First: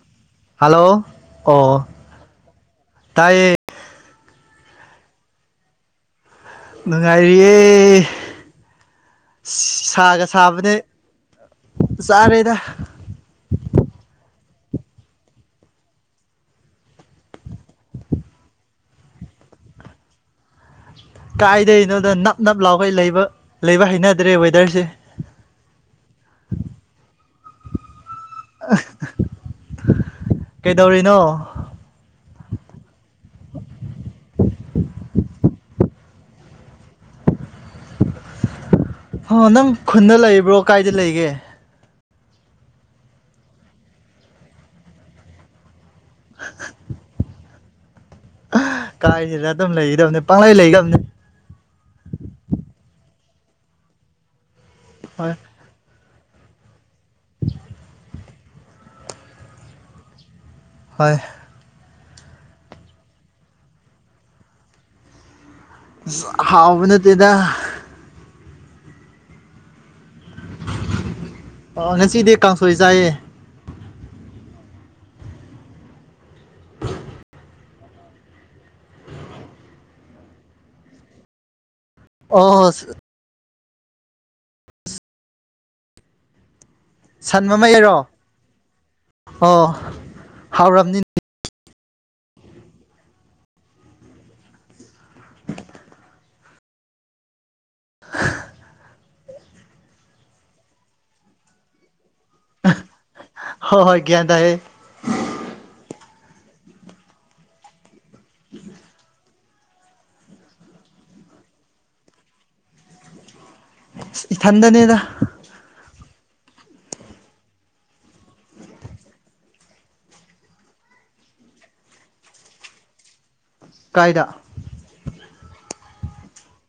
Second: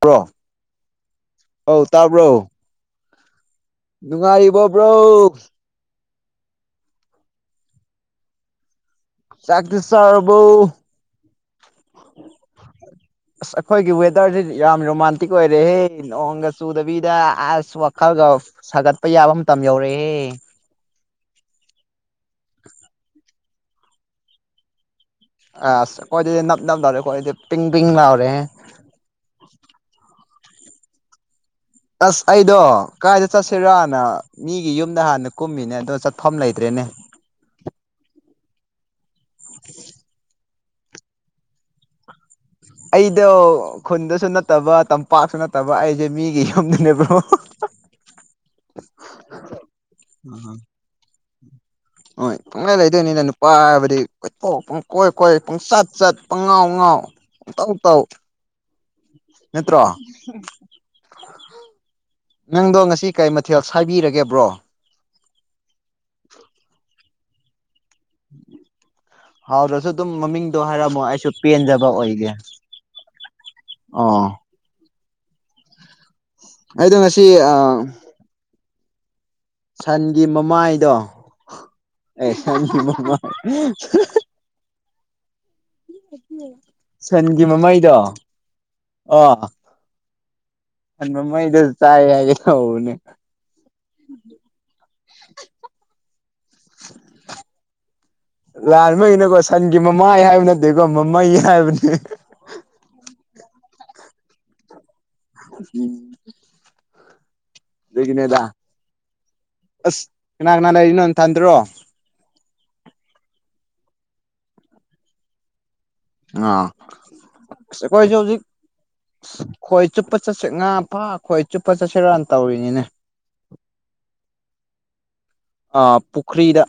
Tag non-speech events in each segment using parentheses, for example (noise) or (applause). bro hello ꯑꯣ ꯑꯧ ꯇꯥꯏ ꯅꯨꯡꯉꯥꯏꯔꯤꯕ ꯕ꯭ꯔꯣ ꯅꯨꯡꯉꯥꯏꯔꯤꯌꯦ ꯆꯥꯛꯇꯤ ꯁꯥꯒ ꯁꯥꯕꯅꯦ ꯆꯥꯔꯕꯣ ꯆꯔꯦꯗ ꯑꯁ ꯑꯩꯈꯣꯏꯒꯤ ꯌꯥꯝ ꯔꯣꯃꯥꯟꯇꯤꯛ ꯑꯣꯏꯔꯦꯍꯦ ꯅꯣꯡꯒ ꯆꯨꯗꯕꯤꯗ ꯑꯁ ꯋꯥꯈꯜꯒ ꯁꯥꯒꯠꯄ ꯌꯥꯏ ꯆꯥꯕ ꯃꯇꯝ ꯌꯧꯔꯛꯑꯦ ꯀꯥꯏꯗꯅꯣꯗ ꯅꯞ ꯅꯞ ꯂꯥꯎꯈꯩ ꯂꯩꯕ ꯂꯩꯕ ꯍꯩꯅꯗ꯭ꯔꯦ ꯋꯦꯗꯔꯁꯦ ꯑ ꯑꯩꯈꯣꯏꯗꯤ ꯅꯞ ꯅꯞ ꯔꯦ ꯑꯩꯈꯣꯏ ꯄꯤꯡ ꯄꯤꯡꯎꯔꯦ ꯀꯩꯗꯧꯔꯤꯅꯣ ꯑꯁ ꯑꯩꯗꯣ ꯀꯥꯏꯗ ꯆꯠꯁꯤꯔꯣꯅ ꯃꯤꯒꯤ ꯌꯨꯝꯗ ꯍꯥꯟꯅ ꯀꯨꯝꯃꯤꯅꯦ ꯑꯗꯣ ꯆꯠꯐꯝ ꯂꯩꯇ꯭ꯔꯦꯅꯦ ꯑꯣ ꯅꯪ ꯈꯨꯟꯗ ꯂꯩꯕ꯭ꯔꯣ ꯀꯥꯏꯗ ꯂꯩꯒꯦ ꯑꯩꯗꯣ ꯈꯨꯟꯗꯁꯨ ꯅꯠꯇꯕ ꯇꯝꯄꯥꯛꯁꯨ ꯅꯠꯇꯕ ꯑꯩꯁꯦ ꯃꯤꯒꯤ ꯌꯨꯝꯗꯨꯅꯦꯕ꯭ꯔꯣ ꯀꯥꯏꯁꯤꯗ ꯑꯗꯨꯝ ꯂꯩꯒꯗꯕꯅꯤ ꯄꯥꯡꯪꯂꯩ ꯂꯩꯒꯕꯅꯤ ꯑꯗꯨꯗꯅꯤꯅ ꯅꯨꯄꯥ ꯍꯥꯏꯕꯗꯤ ꯀꯣꯏꯊꯣꯛ ꯄꯨꯡ ꯀꯣꯏ ꯍꯣꯏ ꯀꯣꯏ ꯄꯨꯡꯆꯠ ꯆꯠ ꯄꯪꯉꯥꯎꯉꯥꯎ ꯇꯧ ꯇꯧ ꯅꯠꯇ꯭ꯔꯣ ꯍꯣꯏ ꯅꯪꯗꯣ ꯉꯁꯤ ꯀꯩ ꯃꯊꯦꯜ ꯁꯕꯤꯔꯒꯦꯕ꯭ꯔꯣ ꯍꯥꯎꯅꯠꯇꯗ ꯍꯥꯎ ꯔꯁ ꯑꯗꯨꯝ ꯃꯃꯤꯡꯗꯣ ꯍꯥꯏꯔꯝꯃꯣ ꯑꯩꯁꯨ ꯄꯦꯟꯖꯕ ꯑꯣ ꯑꯣꯏꯒꯦ ꯉꯁꯤꯗꯤ ꯀꯥꯡꯁꯣꯏ ꯆꯥꯏꯌꯦ ꯑꯣ ꯑꯩꯗꯣ ꯉꯁꯤ ꯑ ꯁꯟꯒꯤ ꯃꯃꯥꯏꯗꯣ ꯑꯦ ꯑꯣ ꯁꯟꯒꯤ ꯃꯃꯥꯏ ꯎꯝ (inaudible) ꯁꯟ ꯁꯟꯒꯤ ꯃꯃꯩꯔꯣ ꯃꯃꯩꯗꯣ ꯑ ꯑꯣ ꯍꯥꯎꯔꯝꯅꯤ ꯁꯟ ꯃꯃꯩꯗ ꯆꯥꯏ ꯍꯥꯏꯒꯦ ꯇꯧꯕꯅꯦ ꯑ ꯂꯥꯟꯉꯅꯀꯣ ꯁꯟꯒꯤ ꯃꯃꯥꯏ ꯍꯥꯏꯕ ꯅꯠꯇꯦꯀꯣ ꯃꯃꯩ ꯍꯥꯏꯕꯅꯦ (unintelligible) ꯍ ꯍꯣꯏ ꯒ꯭ꯌꯥꯟ ꯇꯥꯏꯍꯦ ꯎꯝ ꯂꯩꯦꯒꯅꯦꯗ ꯑꯁ ꯀꯅꯥ ꯀꯅꯥ ꯂꯩ ꯂꯩꯔꯤꯅꯣ ꯇꯗ꯭ꯔꯣ (unintelligible) ꯏꯊꯟꯗꯅꯦꯗ ꯑ ꯀꯣꯏꯁꯨ ꯍꯧꯖꯤꯛ ꯑ ꯈꯣꯏ ꯆꯨꯞꯄ ꯆꯠꯁꯤ ꯉꯥ ꯐꯥ ꯈꯣꯏ ꯆꯨꯞꯄ ꯆꯠꯁꯤ ꯔꯥꯟ ꯇꯧꯔꯤꯅꯤꯅꯦ ꯀꯥꯏꯗ ꯄꯨꯨꯈ꯭ꯔꯤꯗ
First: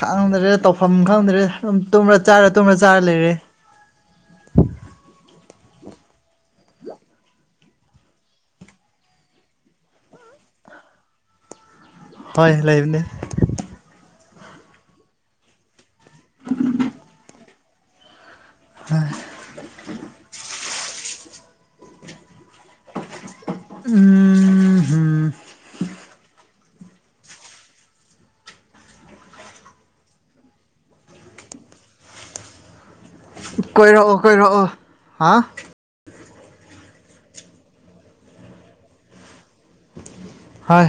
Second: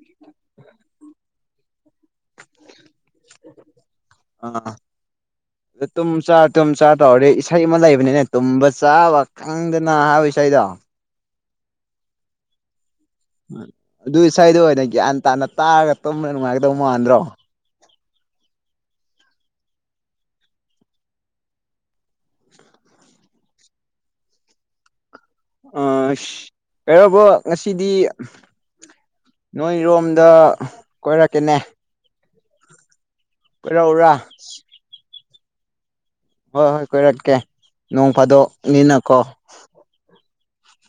ꯈꯪꯗ꯭ꯔꯦ ꯇꯧꯐꯝ ꯈꯪꯗ꯭ꯔꯦ ꯇꯨꯝ꯭ꯔ ꯆꯥꯔ ꯇꯨꯝꯔ ꯆꯥꯔ ꯂꯩꯔꯦ ꯑ ꯇꯨꯝ ꯆꯥ ꯇꯨꯝ ꯆꯥ ꯇꯧꯗꯤ ꯏꯁꯩ ꯑꯃ ꯂꯩꯕꯅꯤꯅꯦ ꯇꯨꯝꯕ ꯆꯥꯕ ꯈꯪꯗꯅ ꯍꯥꯏꯕ ꯏꯁꯩꯗ ꯇ ꯍ ꯂꯩꯕꯅꯦ ꯑꯗꯨꯏ ꯁꯋꯥꯏꯗ ꯑꯣꯏꯅ ꯒ꯭ꯌꯥꯟ ꯇꯥꯅ ꯇꯥꯔꯒ ꯇꯨꯝꯕ ꯅꯨꯡꯉꯥꯏꯒꯗꯧ ꯃꯥꯟꯗ꯭ꯔꯣ ꯑ ꯎꯝ ꯎꯝ ꯑ ꯀꯩꯔꯕ ꯉꯁꯤꯗꯤ ꯅꯣꯏꯔꯣꯝꯗ ꯀꯣꯏꯔꯛꯀꯦꯅꯦ (inaudible) ꯀꯣꯏꯔꯛꯎꯔꯥ ꯀꯣꯏꯔꯛꯑꯣ ꯀꯣꯏꯔꯛꯑꯣ ꯍꯥꯥ ꯍꯣꯏ ꯍꯣꯏ ꯀꯣꯏꯔꯛꯀꯦ ꯅꯣꯡ ꯐꯥꯗꯣꯛꯅꯤꯅꯀꯣ ꯍꯣꯏ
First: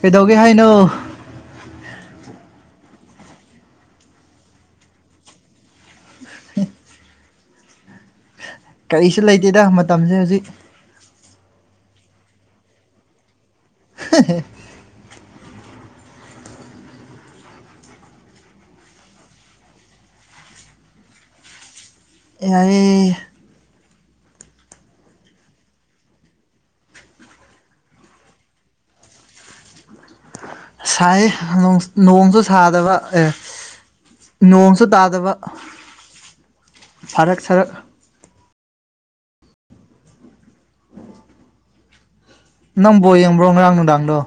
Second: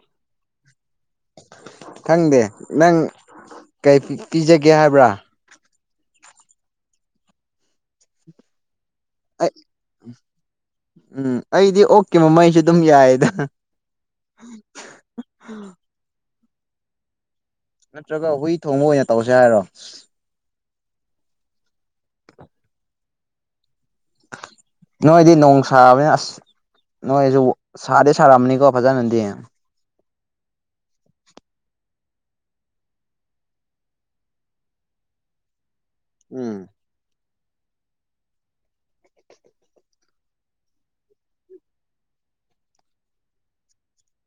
ꯀꯩꯗꯧꯒꯦ ꯍꯥꯏꯅꯣ ꯈꯪꯗꯦ ꯅꯪ ꯄꯤꯖꯒꯦ ꯍꯥꯏꯕ꯭ꯔꯥ ꯀꯔꯤꯁꯨ ꯑꯩ ꯂꯩꯇꯦꯗ ꯃꯇꯝꯁꯦ ꯍꯧꯖꯤꯛ ꯎꯝ ꯑꯩꯗꯤ ꯑꯣꯛꯀꯤ ꯃꯃꯩꯁꯨ ꯑꯗꯨꯝ ꯌꯥꯏꯌꯦꯗ ꯅꯠꯇ꯭ꯔꯒ ꯍꯨꯏ ꯊꯣꯡꯕ ꯑꯣꯏꯅ ꯇꯧꯁꯦ ꯍꯥꯏꯔꯣ ꯑꯦꯉꯗꯤ ꯅꯣꯏꯗꯤ ꯅꯣꯡꯁꯥꯕꯅꯤꯅꯦ ꯑꯁ ꯅꯣꯏꯁꯨ ꯁꯥꯗꯦ ꯁꯔꯝꯅꯤꯀꯣ ꯐꯖꯅꯗꯤ ꯁꯥꯏ ꯅꯣꯡꯁꯨ ꯁꯥꯗꯕ ꯑꯦ ꯅꯣꯡꯁꯨ ꯇꯥꯗꯕ ꯎꯝ ꯐꯔꯛ ꯁꯔꯛ ꯅꯪꯕꯣ ꯌꯦꯡꯕ꯭ꯔꯣ ꯉꯔꯥꯡ ꯅꯨꯡꯗꯥꯡꯗꯣ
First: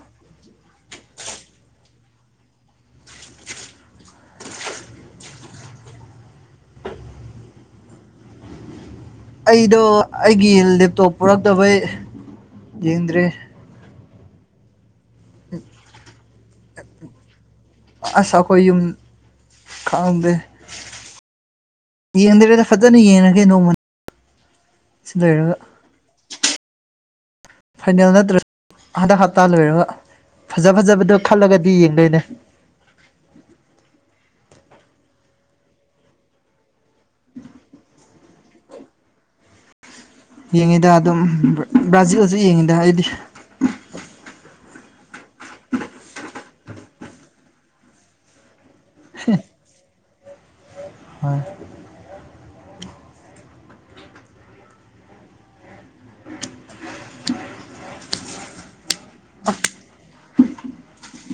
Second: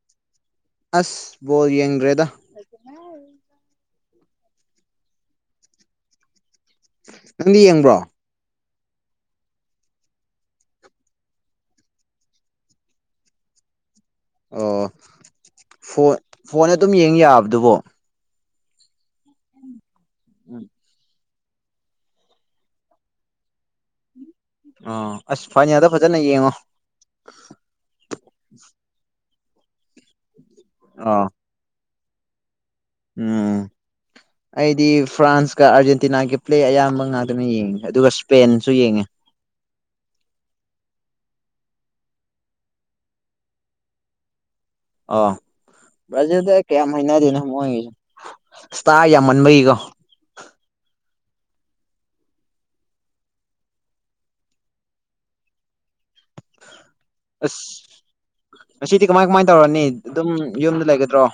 ꯑꯁ ꯕꯣ ꯌꯦꯡꯗ꯭ꯔꯦꯗ ꯅꯪꯗꯤ ꯌꯦꯡꯕ꯭ꯔꯣ ꯑꯩꯗꯣ ꯑꯩꯒꯤ ꯂꯦꯞꯇꯣꯞ ꯄꯨꯔꯛꯇꯕꯩ ꯌꯦꯡꯗ꯭ꯔꯦ ꯑꯣ ꯐꯣꯟ ꯐꯣꯟꯗ ꯑꯗꯨꯝ ꯌꯦꯡ ꯌꯥꯕꯗꯨꯕꯣ ꯑꯁ ꯑꯩꯈꯣꯏ ꯌꯨꯝ ꯈꯩꯗꯦ ꯌꯦꯡꯗ꯭ꯔꯦꯗ ꯐꯖꯅ ꯌꯦꯡꯉꯒꯦ ꯅꯣꯡꯃ ꯑꯣ ꯁꯤ ꯑꯁ ꯂꯣꯏꯔꯒ ꯐꯥꯏꯅꯦꯜꯗ ꯐꯖꯅ ꯌꯦꯡꯉꯣ ꯐꯥꯏꯅꯦꯜ ꯅꯠꯇ꯭ꯔꯁꯨ ꯍꯟꯗꯛ ꯍꯞꯇꯥ ꯂꯣꯏꯔꯒ ꯐꯖ ꯐꯖꯕꯗꯣ ꯑꯥ ꯈꯜꯂꯒꯗꯤ ꯌꯦꯡꯉ ꯅꯦ ꯎꯝ ꯑꯩꯗꯤ ꯐ꯭ꯔꯥꯟꯁꯀ ꯑꯥꯔꯖꯦꯟꯇꯤꯅꯥꯒꯤ ꯄ꯭ꯂꯦ ꯑꯌꯥꯝꯕ ꯉꯥꯛꯇꯅ ꯌꯦꯡꯉꯦ ꯑꯗꯨꯒ ꯏꯁꯄꯦꯟꯁꯨ ꯌꯦꯡꯉꯦ ꯌꯦꯡꯉꯤꯗ ꯑꯗꯨꯝ ꯕ꯭ꯔꯥꯖꯤꯜꯁꯨ ꯌꯦꯡꯉꯤꯗ ꯑꯩꯗꯤ (inaudible) ꯑ ꯕ꯭ꯔꯖꯤꯜꯗꯣ ꯑꯩ ꯀꯌꯥ ꯍꯩꯅꯗꯦꯗ ꯃꯣꯏ ꯏꯁꯇꯥꯔ ꯌꯥꯝꯃꯟꯕꯒꯤꯀꯣ ꯃꯥꯅꯤ ꯑꯁ ꯉꯁꯤꯗꯤ ꯀꯃꯥꯏ ꯀꯃꯥꯏꯅ ꯇꯧꯔꯅꯤ ꯑꯗꯨꯝ ꯌꯨꯝꯗ ꯂꯩꯒꯗ꯭ꯔꯣ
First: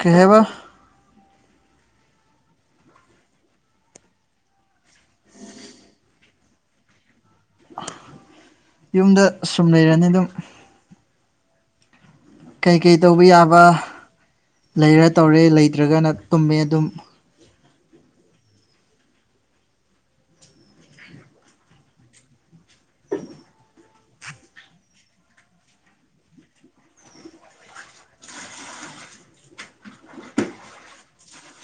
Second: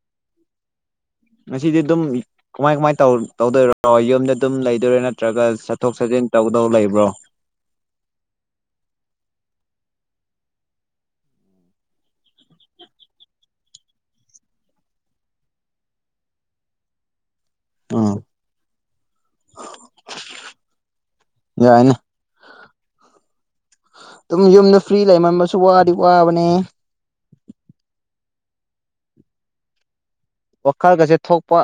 ꯀꯩ ꯍꯥꯏꯕ ꯉꯁꯤꯗꯤ ꯑꯗꯨꯝ ꯀꯃꯥꯏ ꯀꯃꯥꯏ ꯇꯧꯗꯣꯏꯔꯣ ꯌꯨꯝꯗ ꯑꯗꯨꯝ ꯂꯩꯗꯣꯏꯔꯥ ꯅꯠꯇ꯭ꯔꯒ ꯆꯠꯊꯣꯛ ꯆꯠꯁꯤꯟ ꯇꯧꯗꯧ ꯂꯩꯕ꯭ꯔꯣ ꯌꯨꯝꯗ ꯁꯨꯝ ꯂꯩꯔꯅꯤ ꯑꯗꯨꯝ ꯀꯩꯀꯩ ꯇꯧꯕ ꯌꯥꯕ ꯂꯩꯔ ꯇꯧꯔꯦ ꯂꯩꯇ꯭ꯔꯒꯅ ꯇꯨꯝꯃꯦ ꯑꯗꯨꯝ ꯎꯝ (inaudible) ꯌꯥꯏꯅꯦ ꯑꯗꯨꯝ ꯌꯨꯝꯗ ꯐ꯭ꯔꯤ ꯂꯩꯃꯟꯕꯁꯨ ꯋꯥꯗꯤ ꯋꯥꯕꯅꯦ ꯋꯥꯈꯜꯒꯁꯦ ꯊꯣꯛꯄ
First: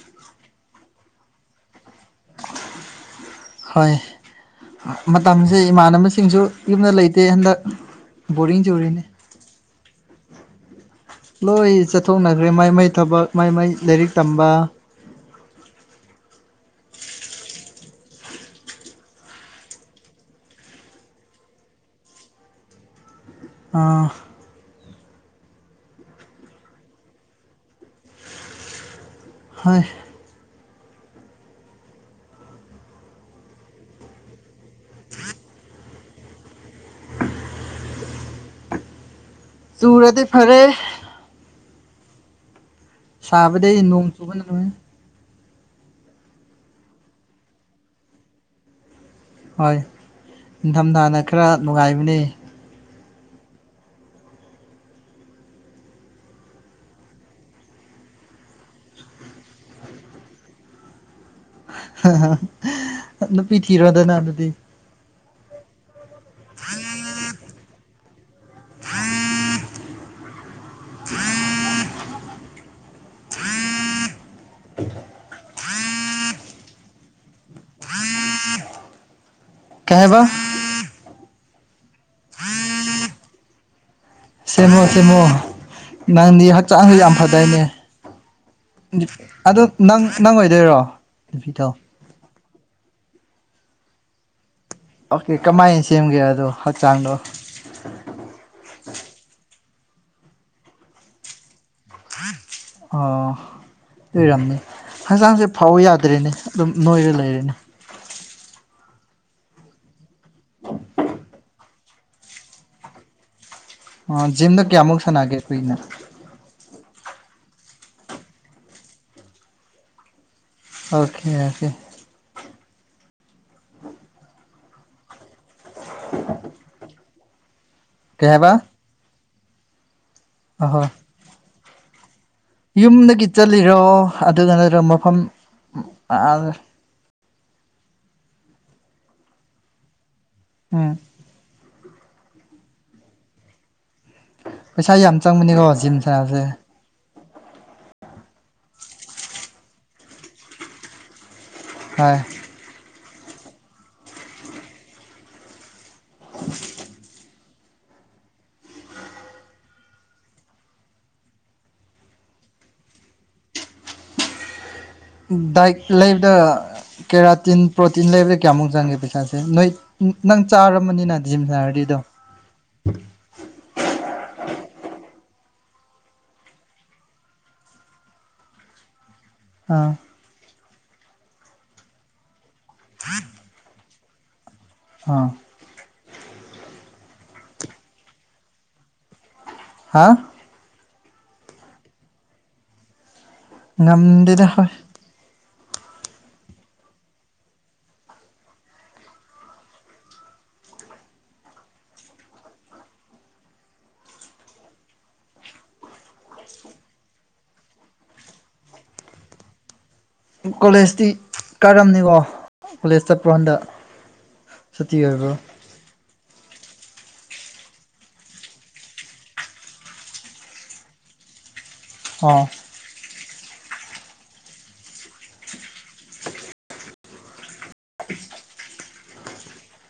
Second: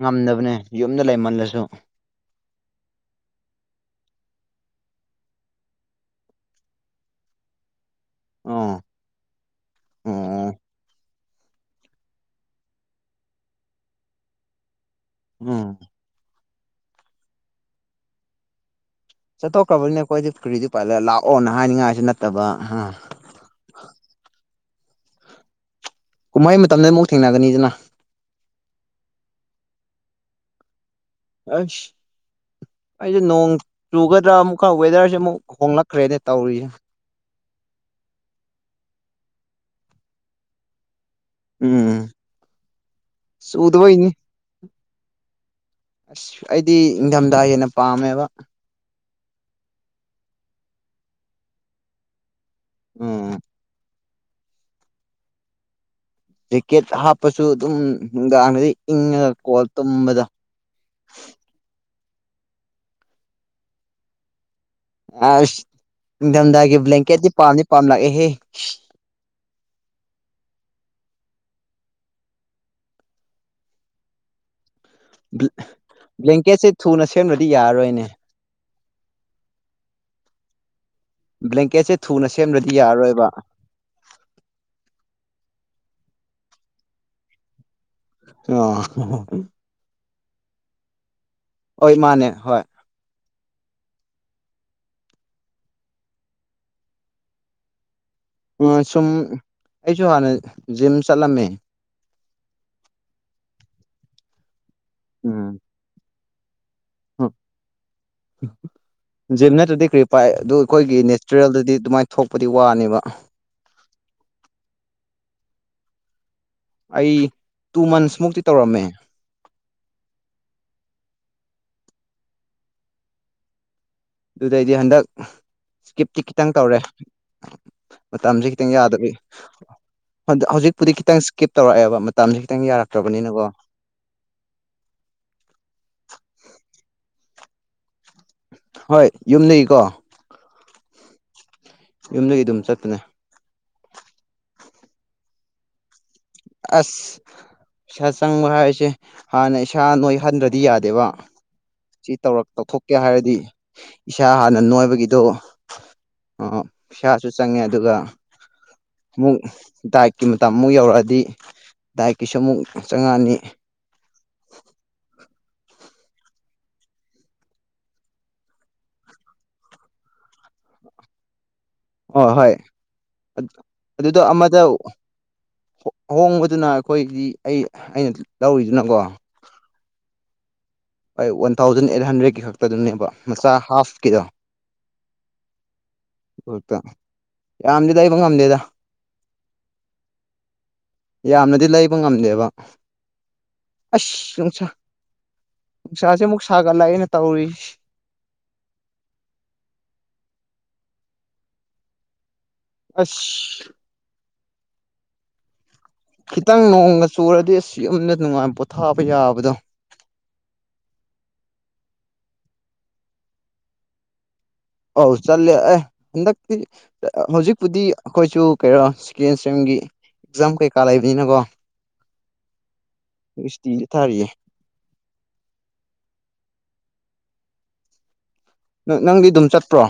ꯉꯝꯗꯕꯅꯦ ꯌꯨꯝꯗ ꯂꯩꯃꯜꯂꯁꯨ ꯍꯣꯏ ꯃꯇꯝꯁꯦ ꯏꯃꯥꯟꯅꯕꯁꯤꯡꯁꯨ ꯌꯨꯝꯗ ꯂꯩꯇꯦ ꯍꯟꯗꯛ ꯕꯣꯔꯤꯡ ꯑꯣ ꯆꯨꯔꯦꯅꯦ ꯑꯣ ꯂꯣꯏ ꯆꯠꯊꯣꯛꯅꯈ꯭ꯔꯦ ꯃꯥꯏ ꯃꯩ ꯊꯕꯛ ꯃꯥꯏ ꯃꯥꯏ ꯂꯥꯏꯔꯤꯛ ꯇꯝꯕ ꯎꯝ ꯆꯠꯊꯣꯛꯈ꯭ꯔꯕꯅꯤꯅꯦ ꯑꯩꯈꯣꯏꯗꯤ ꯀꯔꯤꯗꯤ ꯎꯄꯥꯏ ꯂꯩ ꯂꯥꯛꯑꯣꯅ ꯍꯥꯏꯅꯤꯡꯉꯥꯏꯁꯨ ꯅꯠꯇꯕ ꯍꯥ ꯑ ꯀꯨꯝꯍꯩ ꯃꯇꯝꯗ ꯑꯃꯨꯛ ꯊꯦꯡꯅꯒꯅꯤꯗꯅ ꯍꯣꯏ ꯑꯁ ꯑꯩꯁꯦ ꯅꯣꯡ ꯆꯨꯒꯗ꯭ꯔꯥ ꯑꯃꯨꯛꯀ ꯋꯦꯗꯔꯁꯦ ꯑꯃꯨꯛ ꯍꯣꯡꯂꯛꯈ꯭ꯔꯦꯅꯦ ꯇꯧꯔꯤꯁꯦ ꯇꯨꯔꯗꯤ ꯐꯔꯦ ꯎꯝ ꯁꯥꯕꯗꯩꯗꯤ ꯅꯣꯡ ꯆꯨꯗꯕꯩꯅꯤ ꯆꯨꯕꯅ ꯑꯁ ꯑꯩꯗꯤ ꯅꯤꯡꯊꯝꯊꯥ ꯍꯦꯟꯅ ꯄꯥꯝꯃꯦꯕ ꯍꯣꯏ ꯅꯤꯡꯊꯝꯊꯥꯅ ꯈꯔ ꯅꯨꯡꯉꯥꯏꯕꯅꯦ ꯎꯝ ꯖꯦꯛꯀꯦꯠ ꯍꯥꯞꯄꯁꯨ ꯑꯗꯨꯝ ꯅꯨꯡꯗꯥꯡꯗꯗꯤ ꯏꯪꯉꯒ ꯀꯣꯜ ꯇꯨꯝꯕꯗ ꯅꯨꯄꯤ ꯊꯤꯔꯣꯗꯅ ꯑꯗꯨꯗꯤ ꯑꯁ ꯅꯤꯡꯊꯝꯊꯥꯒꯤ ꯕ꯭ꯂꯦꯡꯀꯦꯠꯁꯤ ꯄꯥꯝꯗꯤ ꯄꯥꯝ ꯂꯥꯛꯑꯦꯍꯦ (inaudible) (inaudible) ꯕ꯭ꯂꯦꯡꯀꯦꯠꯁꯦ ꯊꯨꯅ ꯁꯦꯝꯗ꯭ꯔꯗꯤ ꯌꯥꯔꯔꯣꯏꯅꯦ ꯀꯩꯍꯥꯏꯕ ꯕ꯭ꯂꯦꯡꯀꯦꯠꯁꯦ ꯊꯨꯅ ꯁꯦꯝꯂ꯭ꯔꯗꯤ ꯌꯥꯔꯣꯏꯕ ꯁꯦꯝꯃꯣ ꯁꯦꯝꯃꯣ ꯅꯪꯗꯤ ꯍꯛꯆꯥꯡꯁꯨ ꯌꯥꯝ ꯐꯗꯩꯅꯦ ꯑꯣ ꯑ ꯅꯪ ꯅꯪ ꯑꯣꯏꯗꯣꯏꯔꯣ ꯅꯨꯄꯤꯗꯣ ꯍꯣꯏ ꯃꯥꯅꯦ ꯍꯣꯏ ꯑꯣꯀꯦ ꯀꯃꯥꯏꯅ ꯁꯦꯝꯒꯦ ꯑꯗꯣ ꯍꯛꯆꯥꯡꯗꯣ ꯁꯨꯝ ꯑꯩꯁꯨ ꯍꯥꯟꯅ ꯖꯤꯝ ꯆꯠꯂꯝꯃꯦ ꯑꯣ ꯂꯔꯝꯅꯤ ꯍꯛꯆꯥꯡꯁꯦ ꯎꯝ ꯐꯥꯎ ꯌꯥꯗ꯭ꯔꯦꯅꯦ ꯑꯗꯨꯝ ꯅꯣꯏꯔꯦ ꯂꯩꯔꯦꯅꯦ ꯖꯤꯝ ꯅꯠꯇ꯭ꯔꯗꯤ ꯀꯔꯤ ꯄꯥꯏ ꯑꯗꯨ ꯑꯩꯈꯣꯏꯒꯤ ꯅꯦꯆꯔꯦꯜꯗꯗꯤ ꯑꯗꯨꯃꯥꯏꯅ ꯊꯣꯛꯄꯗꯤ ꯋꯥꯅꯦꯕ ꯑ ꯖꯤꯝꯗ ꯀꯌꯥꯃꯨꯛ ꯁꯥꯟꯅꯒꯦ ꯀꯨꯏꯅ ꯑꯩ ꯇꯨ ꯃꯟꯁ ꯃꯨꯛꯇꯤ ꯇꯧꯔꯝꯃꯦ ꯑꯣꯀꯦ ꯑꯣꯀꯦ ꯑꯗꯨꯗꯩꯗꯤ ꯍꯟꯗꯛ ꯏꯁꯀꯤꯞꯇꯤ ꯈꯤꯇꯪ ꯇꯧꯔꯦ ꯀꯩ ꯃꯇꯝꯁꯦ ꯍꯥꯏꯕ ꯈꯤꯇꯪ ꯌꯥꯗꯔꯤ ꯑꯍꯣꯏ ꯍꯧꯖꯤꯛꯄꯨꯗꯤ ꯈꯤꯇꯪ ꯏꯁꯀꯤꯞ ꯇꯧꯔꯛꯑꯦꯕ ꯃꯇꯝꯁꯦ ꯈꯤꯇꯪ ꯌꯨꯝꯗꯒꯤ ꯌꯥꯔꯛꯇ꯭ꯔꯕꯅꯤꯅꯀꯣ ꯆꯜꯂꯤꯠꯂꯤꯔꯣ ꯑꯗꯨꯒ ꯅꯠꯇ꯭ꯔꯒ ꯃꯐꯝ ꯍꯣꯏ ꯌꯨꯝꯗꯒꯤꯗꯒꯤꯀꯣ ꯎꯝ ꯌꯨꯝꯗꯒꯤ ꯑꯗꯨꯝ ꯆꯠꯄꯅꯦ ꯄꯩꯁꯥ ꯌꯥꯝ ꯆꯪꯕꯅꯤꯀꯣ ꯖꯤꯝ ꯁꯥꯁꯦ ꯏꯁꯩꯥ ꯆꯪꯕ ꯍꯥꯏꯁꯦ ꯍꯥꯟꯅ ꯏꯁꯥ ꯅꯣꯏ ꯍꯟꯗ꯭ꯔꯗꯤ ꯌꯥꯗꯦꯕ ꯁꯤ ꯍꯣꯏ ꯇꯧꯔꯛ ꯇꯧꯊꯣꯛꯀꯦ ꯍꯥꯏꯔꯗꯤ ꯏꯁꯥ ꯍꯥꯟꯅ ꯅꯣꯏꯕꯒꯤꯗꯣ ꯑꯣ ꯄꯩꯥꯁꯨ ꯆꯪꯉꯦ ꯑꯗꯨꯒ ꯑꯃꯨꯛ ꯗꯥꯏꯠꯀꯤ ꯃꯇꯝ ꯑꯃꯨꯛ ꯌꯧꯔꯛꯑꯗꯤ ꯗꯥꯏꯛꯀꯤꯁꯨ ꯑꯃꯨꯛ ꯆꯪꯉꯛꯑꯅꯤ (unintelligible) ꯗꯥꯏꯠ ꯂꯩꯕꯗ ꯀꯦꯔꯥꯇꯤꯟ ꯄ꯭ꯔꯣꯇꯤꯟ ꯂꯩꯕꯗ ꯀꯌꯥꯃꯨꯛ ꯆꯪꯒꯦ ꯄꯩꯁꯥꯁꯦ ꯅꯣꯏ ꯅꯪ ꯆꯥꯔꯃꯅꯤꯅ ꯖꯤꯝ ꯁꯥꯔ ꯑꯣ ꯍꯣꯏ ꯑꯗꯨꯗꯣ ꯑꯃꯗ ꯑꯍꯣꯡꯕꯗꯨꯅ ꯑꯩꯈꯣꯏꯗꯤ ꯑꯩ ꯑꯩꯅ ꯂꯧꯔꯤꯗꯨꯅꯀꯣ ꯑꯥ ꯍꯣꯏ ꯋꯥꯟ ꯊꯥꯎꯖꯟ ꯑꯩꯠ ꯍꯟꯗ꯭ꯔꯦꯗꯀꯤ ꯈꯛꯇꯗꯨꯅꯦꯕ ꯃꯆꯥ ꯍꯥꯐꯀꯤꯗꯣ ꯑ ꯌꯥꯝꯗꯤꯗꯤ ꯂꯩꯕ ꯉꯝꯗꯦꯗ ꯍꯥ ꯌꯥꯝꯅꯗꯤ ꯂꯩꯕ ꯉꯝꯗꯦꯕ ꯑꯁ ꯉꯝꯗꯗ ꯅꯨꯡꯁꯥ ꯍꯣꯏ ꯅꯨꯡꯁꯥꯁꯦ ꯑꯃꯨꯛ ꯁꯥꯒꯠꯂꯛꯑꯅ ꯇꯧꯔꯤ (inaudible) ꯑꯁ ꯈꯤꯇꯪ ꯅꯣꯡꯃ ꯆꯨꯔꯗꯤ ꯑꯁ ꯌꯨꯝꯗ ꯅꯨꯡꯉꯥꯏꯕ ꯄꯣꯊꯥꯕ ꯌꯥꯕꯗꯣ ꯀꯣꯂꯦꯖꯇꯤ ꯀꯥꯏꯔꯝꯅꯤꯀꯣ ꯀꯣꯂꯦꯖ ꯆꯠꯄ꯭ꯔ ꯀꯥꯟꯗ ꯍꯧ ꯆꯜꯦ ꯑꯦ ꯍꯧꯖꯤꯛꯄꯨꯗꯤ ꯑꯩꯈꯣꯏꯁꯨ ꯀꯩꯅꯣ ꯁꯀꯦꯟ ꯏꯁꯇ꯭ꯔꯤꯝꯒꯤ ꯑꯦꯛꯖꯥꯝ ꯀꯩꯀꯥ ꯂꯩꯕꯅꯤꯅꯀꯣ ꯑꯣ ꯑꯩꯣꯏꯁꯤꯇꯤꯟꯁ ꯊꯥꯔꯤꯌꯦ (inaudible) ꯅꯪꯗꯤ ꯑꯗꯨꯝ ꯆꯠꯄ꯭ꯔꯣ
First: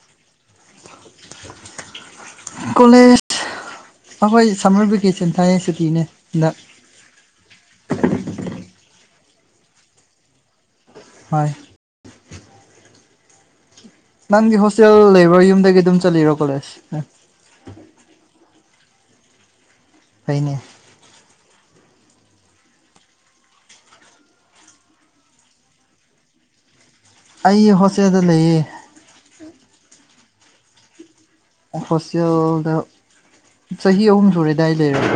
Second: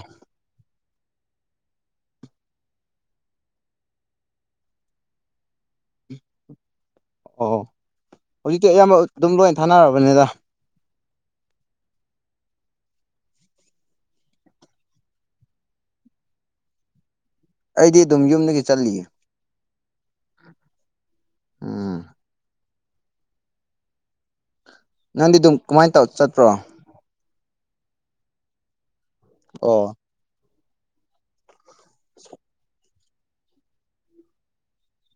ꯀꯣꯂꯦꯖ ꯑꯩꯈꯣꯏ ꯁꯝꯃꯔ ꯚꯦꯀꯦꯁꯟ ꯊꯥꯏꯌꯦ ꯁꯨꯇꯤꯅꯦꯗ ꯑꯣ ꯍꯧꯖꯤꯛꯇꯤ ꯑꯌꯥꯝꯕ ꯑꯗꯨꯝ ꯂꯣꯏ ꯊꯥꯅꯔꯕꯅꯤꯗ ꯍꯣꯏ ꯅꯪꯒꯤ ꯍꯣꯁꯇꯦꯜ ꯂꯦꯕꯔ ꯌꯨꯝꯗꯒꯤ ꯑꯗꯨꯝ ꯆꯠꯂꯤꯔꯣ ꯀꯣꯂꯦꯖ ꯑꯩꯗꯤ ꯑꯗꯨꯝ ꯌꯨꯝꯗꯒꯤ ꯆꯠꯂꯤꯌꯦ ꯐꯩꯅꯦ ꯎꯝ ꯅꯪꯗꯤ ꯑꯗꯨꯝ ꯀꯃꯥꯏꯅ ꯇꯧ ꯆꯠꯄ꯭ꯔꯣ ꯑꯩ ꯍꯣꯁꯇꯦꯜꯗ ꯂꯩꯌꯦ ꯑꯣ ꯍꯣꯁꯇꯦꯜꯗ ꯆꯍꯤ ꯑꯍꯨꯝ ꯁꯨꯔꯦ ꯑꯗꯨꯏ ꯂꯩꯔ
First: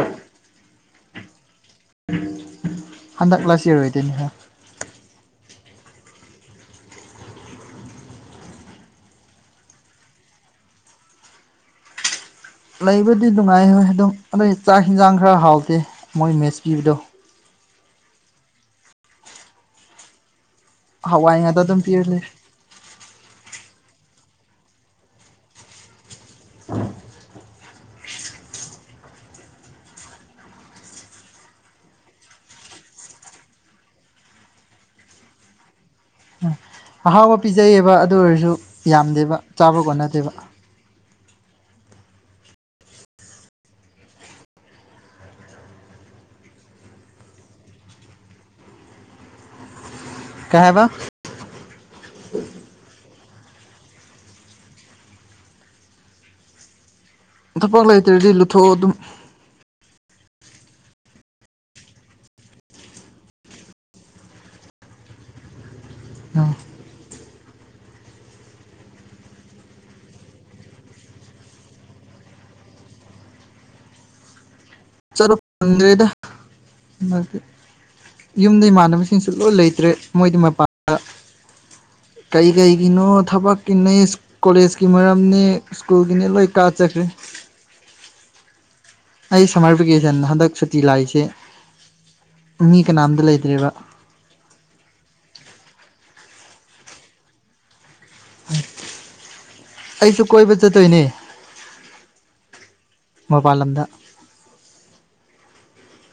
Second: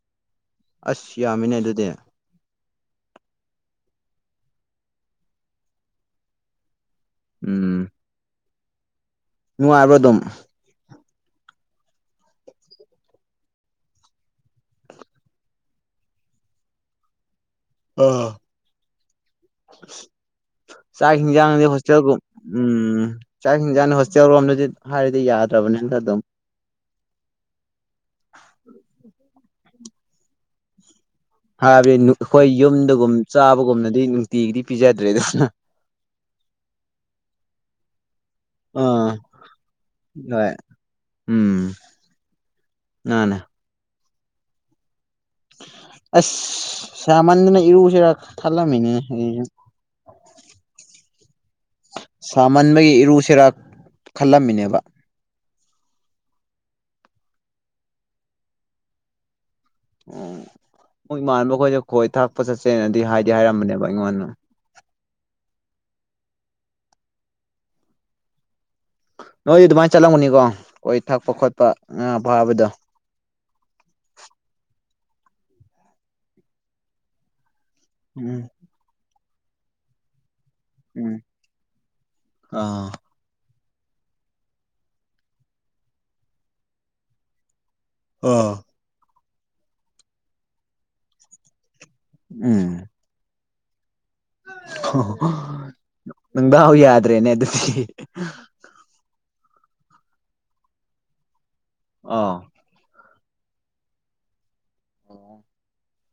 ꯑꯁ ꯌꯥꯝꯃꯤꯅꯦ ꯑꯗꯨꯗꯤ ꯍꯟꯗꯛ ꯂꯥꯁ ꯌꯔ ꯑꯣꯏꯗꯣꯏꯅꯤꯗ ꯎꯝ ꯅꯨꯉꯥꯏꯕꯔꯣ ꯑꯗꯨꯝ ꯂꯩꯕꯗꯤ ꯅꯨꯡꯉꯥꯏꯍꯣꯏ ꯑꯗꯨꯝ ꯑꯗꯩ ꯆꯥꯛ ꯍꯟꯖꯥꯡ ꯈꯔ ꯍꯥꯎꯇꯦ ꯃꯣꯏ ꯃꯦꯁ ꯄꯤꯕꯗꯣ (inaudible) ꯍꯋꯥꯏ ꯉꯥꯛꯇ ꯆꯥꯏꯗꯤ ꯑꯗꯨꯝ ꯍꯣꯁꯇꯦꯜ ꯄꯤꯔ ꯀ ꯂꯩ ꯎꯝ ꯆ ꯍꯤꯡꯖꯥꯥꯟ ꯍꯣꯁꯇꯦꯜ ꯔꯣꯝꯗꯨꯗꯤ ꯍꯥꯏꯔꯤꯗꯤ ꯌꯥꯗ꯭ꯔꯕꯅꯤꯗ ꯑꯗꯨꯝ (inaudible) (unintelligible) ꯍꯥꯏꯕꯗꯤ ꯑꯩꯈꯣꯏ ꯌꯨꯝꯗꯒꯨꯝ ꯆꯥꯕꯒꯨꯝꯅꯗꯤ ꯅꯨꯡꯇꯤꯒꯤꯗꯤ ꯄꯤꯖꯗ꯭ꯔꯦꯗꯅ (inaudible) ꯑꯍꯥꯎꯕ ꯄꯤꯖꯩꯌꯦꯕ ꯑꯗꯨ ꯑꯣꯏꯔꯁꯨ ꯑꯥ ꯌꯥꯝꯗꯦꯕ ꯆꯥꯕ ꯀꯣꯟꯅꯗꯦꯕ ꯍꯣꯏ ꯎꯝ ꯃꯥꯅꯦ ꯑꯁ ꯁꯃꯥꯟꯗꯅ ꯏꯔꯨꯁꯤꯔ ꯈꯜꯂꯝꯃꯤꯅꯦ ꯀꯩ ꯍꯥꯏꯕ ꯁꯥꯃꯟꯕꯒꯤ ꯏꯔꯨ ꯁꯦꯔ ꯈꯜꯂꯝꯃꯤꯅꯦꯕ ꯊꯕꯛ ꯂꯩꯇ꯭ꯔꯗꯤ ꯂꯨꯊꯣꯛ ꯑꯣ ꯑꯗꯨꯝ ꯎꯝ ꯃꯣꯏ ꯏꯃꯅꯕ ꯈꯣꯏꯁꯨ ꯈꯣꯏ ꯊꯥꯛꯄ ꯆꯠꯁꯦꯅꯗꯤ ꯍꯥꯏꯗꯤ ꯍꯥꯏꯔꯝꯕꯅꯦꯕ ꯑꯩꯉꯣꯟꯗ ꯎꯝ ꯅꯣꯏꯗꯤ ꯑꯗꯨꯃꯥꯏꯅ ꯆꯠꯂꯝꯒꯅꯤꯀꯣ ꯈꯣꯏ ꯊꯛꯄ ꯈꯣꯠꯄ ꯉꯥ ꯐꯥꯕꯗꯣ ꯆꯠꯄ ꯐꯪꯗꯦꯗ ꯎꯝ ꯌꯨꯝꯗ ꯏꯃꯥꯟꯅꯕꯁꯤꯡꯅ ꯁꯤꯡꯁꯨ ꯂꯣꯏ ꯂꯩꯇ꯭ꯔꯦ ꯃꯣꯏꯗꯤ ꯃꯄꯥꯟꯗ ꯎꯝ ꯀꯩ ꯑꯥ ꯀꯩꯒꯤꯅꯣ ꯊꯕꯛ ꯀꯤꯟꯅꯩ ꯀꯣꯂꯦꯖꯀꯤ ꯃꯔꯝꯅꯤ ꯁ꯭ꯀꯨꯜꯒꯤꯅꯤ ꯂꯣꯏ ꯀꯥ ꯆꯈ꯭ꯔꯦ ꯑꯥ ꯑꯩ ꯁꯝꯃꯔ ꯚꯦꯀꯦꯁꯟ ꯍꯟꯗꯛ ꯁꯨꯇꯤ ꯂꯥꯏꯁꯦ ꯃꯤ ꯀꯅꯥꯝꯇ ꯂꯩꯇ꯭ꯔꯦꯕ ꯅꯗꯥꯎ ꯌꯥꯗ꯭ꯔꯦꯅꯦ ꯑꯗꯨꯗꯤ ꯑꯩꯁꯨ ꯀꯣꯏꯕ ꯆꯠꯇꯣꯏꯅꯦ ꯑꯣ ꯃꯄꯜ ꯂꯝꯗꯥ ꯑꯣ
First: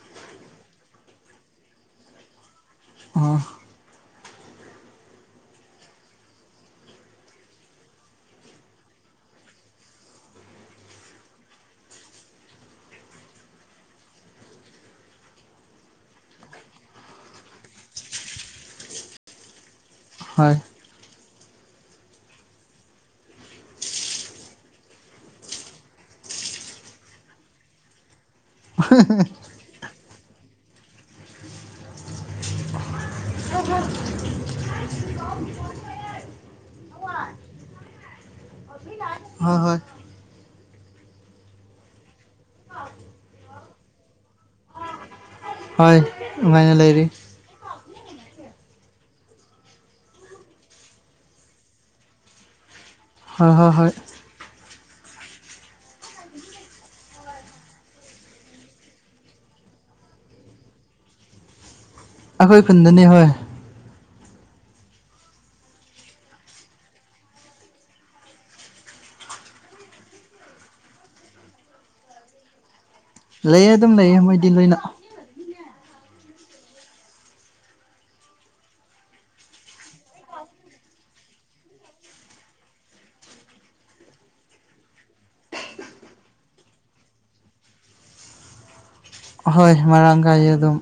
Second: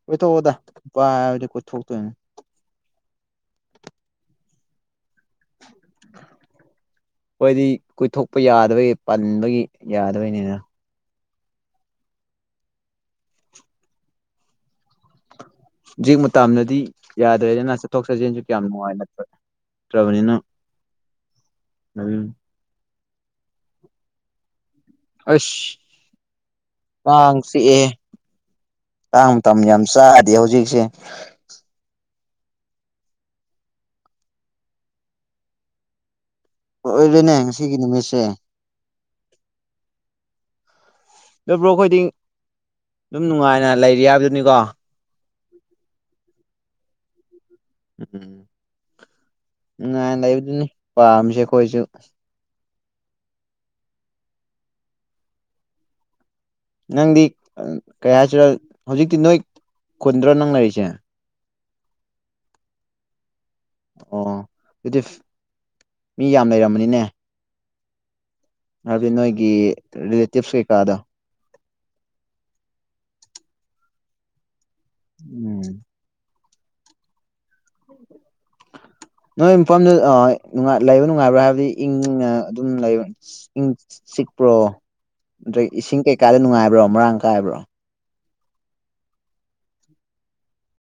ꯀꯣꯏꯊꯣꯛꯑꯣꯗ ꯄꯥꯏꯗꯤ ꯀꯣꯏꯊꯣꯛꯇꯣꯏꯅꯦ ꯑꯣ (inaudible) ꯈꯣꯏꯗꯤ ꯀꯣꯏꯊꯣꯛꯄ ꯌꯥꯗꯕꯒꯤ ꯄꯟꯕꯒꯤ ꯌꯥꯗꯕꯩꯅꯤꯅ ꯍꯨꯖꯤꯛ ꯃꯇꯨꯥꯝꯅꯗꯤ ꯌꯥꯗ꯭ꯔꯦꯗꯅ ꯆꯠꯊꯣꯛ ꯆꯠꯁꯤꯟꯁꯨ ꯀꯌꯥꯝ ꯅꯨꯡꯉꯥꯏ ꯅꯠꯇ꯭ꯔꯦ ꯇꯔꯕꯅꯤꯅ ꯍꯣꯏ ꯑꯁ ꯀꯥꯡ ꯆꯤꯛꯑꯦꯍꯦ ꯃꯇꯥꯡ ꯃꯇꯝ ꯌꯥꯝ ꯆꯥꯗꯦ ꯍꯧꯖꯤꯛꯁꯦ ꯑꯣꯏꯔꯦꯅꯦ ꯉꯁꯤꯒꯤ ꯅꯨꯃꯤꯠꯁꯦ ꯍꯣꯏ ꯍꯣꯏ ꯕ꯭ꯔꯣ ꯑꯩꯈꯣꯏꯗꯤ ꯑꯗꯨꯝ ꯅꯨꯡꯉꯥꯏꯅ ꯂꯩꯔꯤ ꯍꯥꯏꯕꯗꯨꯅꯤꯀꯣ ꯍꯣꯏ ꯅꯨꯉꯥꯏꯅ ꯂꯩꯔꯤ ꯎꯝ ꯅꯨꯉꯥꯏꯅ ꯂꯩꯕꯗꯨꯅꯤ ꯄꯥꯝꯃꯤꯁꯦ ꯑꯩꯈꯣꯏꯁꯨ ꯍꯣꯏ ꯍꯣꯏ ꯍꯣꯏ ꯅꯪꯗꯤ ꯀꯩ ꯍꯥꯏꯁꯤꯔꯥ ꯍꯧꯖꯤꯛꯇꯤ ꯅꯣꯏ ꯈꯨꯟꯗ꯭ꯔꯣ ꯅꯪ ꯂꯩꯔꯤꯁꯦ ꯑꯩꯈꯣꯏ ꯈꯨꯟꯗꯅꯤ ꯍꯣꯏ ꯑꯣ ꯑꯗꯨꯗꯤ ꯃꯤ ꯌꯥꯝ ꯂꯩꯔꯝꯝꯕꯅꯤꯅꯦ ꯍꯥꯏꯕꯗꯤ ꯅꯣꯏꯒꯤ ꯔꯤꯂꯦꯇꯤꯞꯁ ꯀꯩꯀꯥꯗ ꯂꯩꯌꯦ ꯑꯗꯨꯝ ꯂꯩꯑ ꯃꯣꯏꯗꯤ ꯂꯣꯏꯅ ꯎꯝ ꯅꯣꯏ ꯃꯐꯝꯗ ꯂꯩꯕ ꯅꯨꯡꯉꯥꯏꯕ꯭ꯔꯥ ꯍꯥꯏꯕꯗꯤ ꯏꯪ ꯑꯗꯨꯝ ꯂꯩꯕ ꯆꯤꯛꯄ꯭ꯔꯣ ꯑꯗꯗꯒꯤ ꯏꯁꯤꯡ ꯀꯩꯀꯥꯗ ꯅꯨꯡꯉꯥꯏꯕ꯭ꯔꯣ ꯃꯔꯥꯡ ꯀꯥꯏꯕ꯭ꯔꯣ ꯍꯣꯏ ꯃ ꯃꯔꯥꯡ ꯀꯥꯏ ꯑꯗꯨꯝ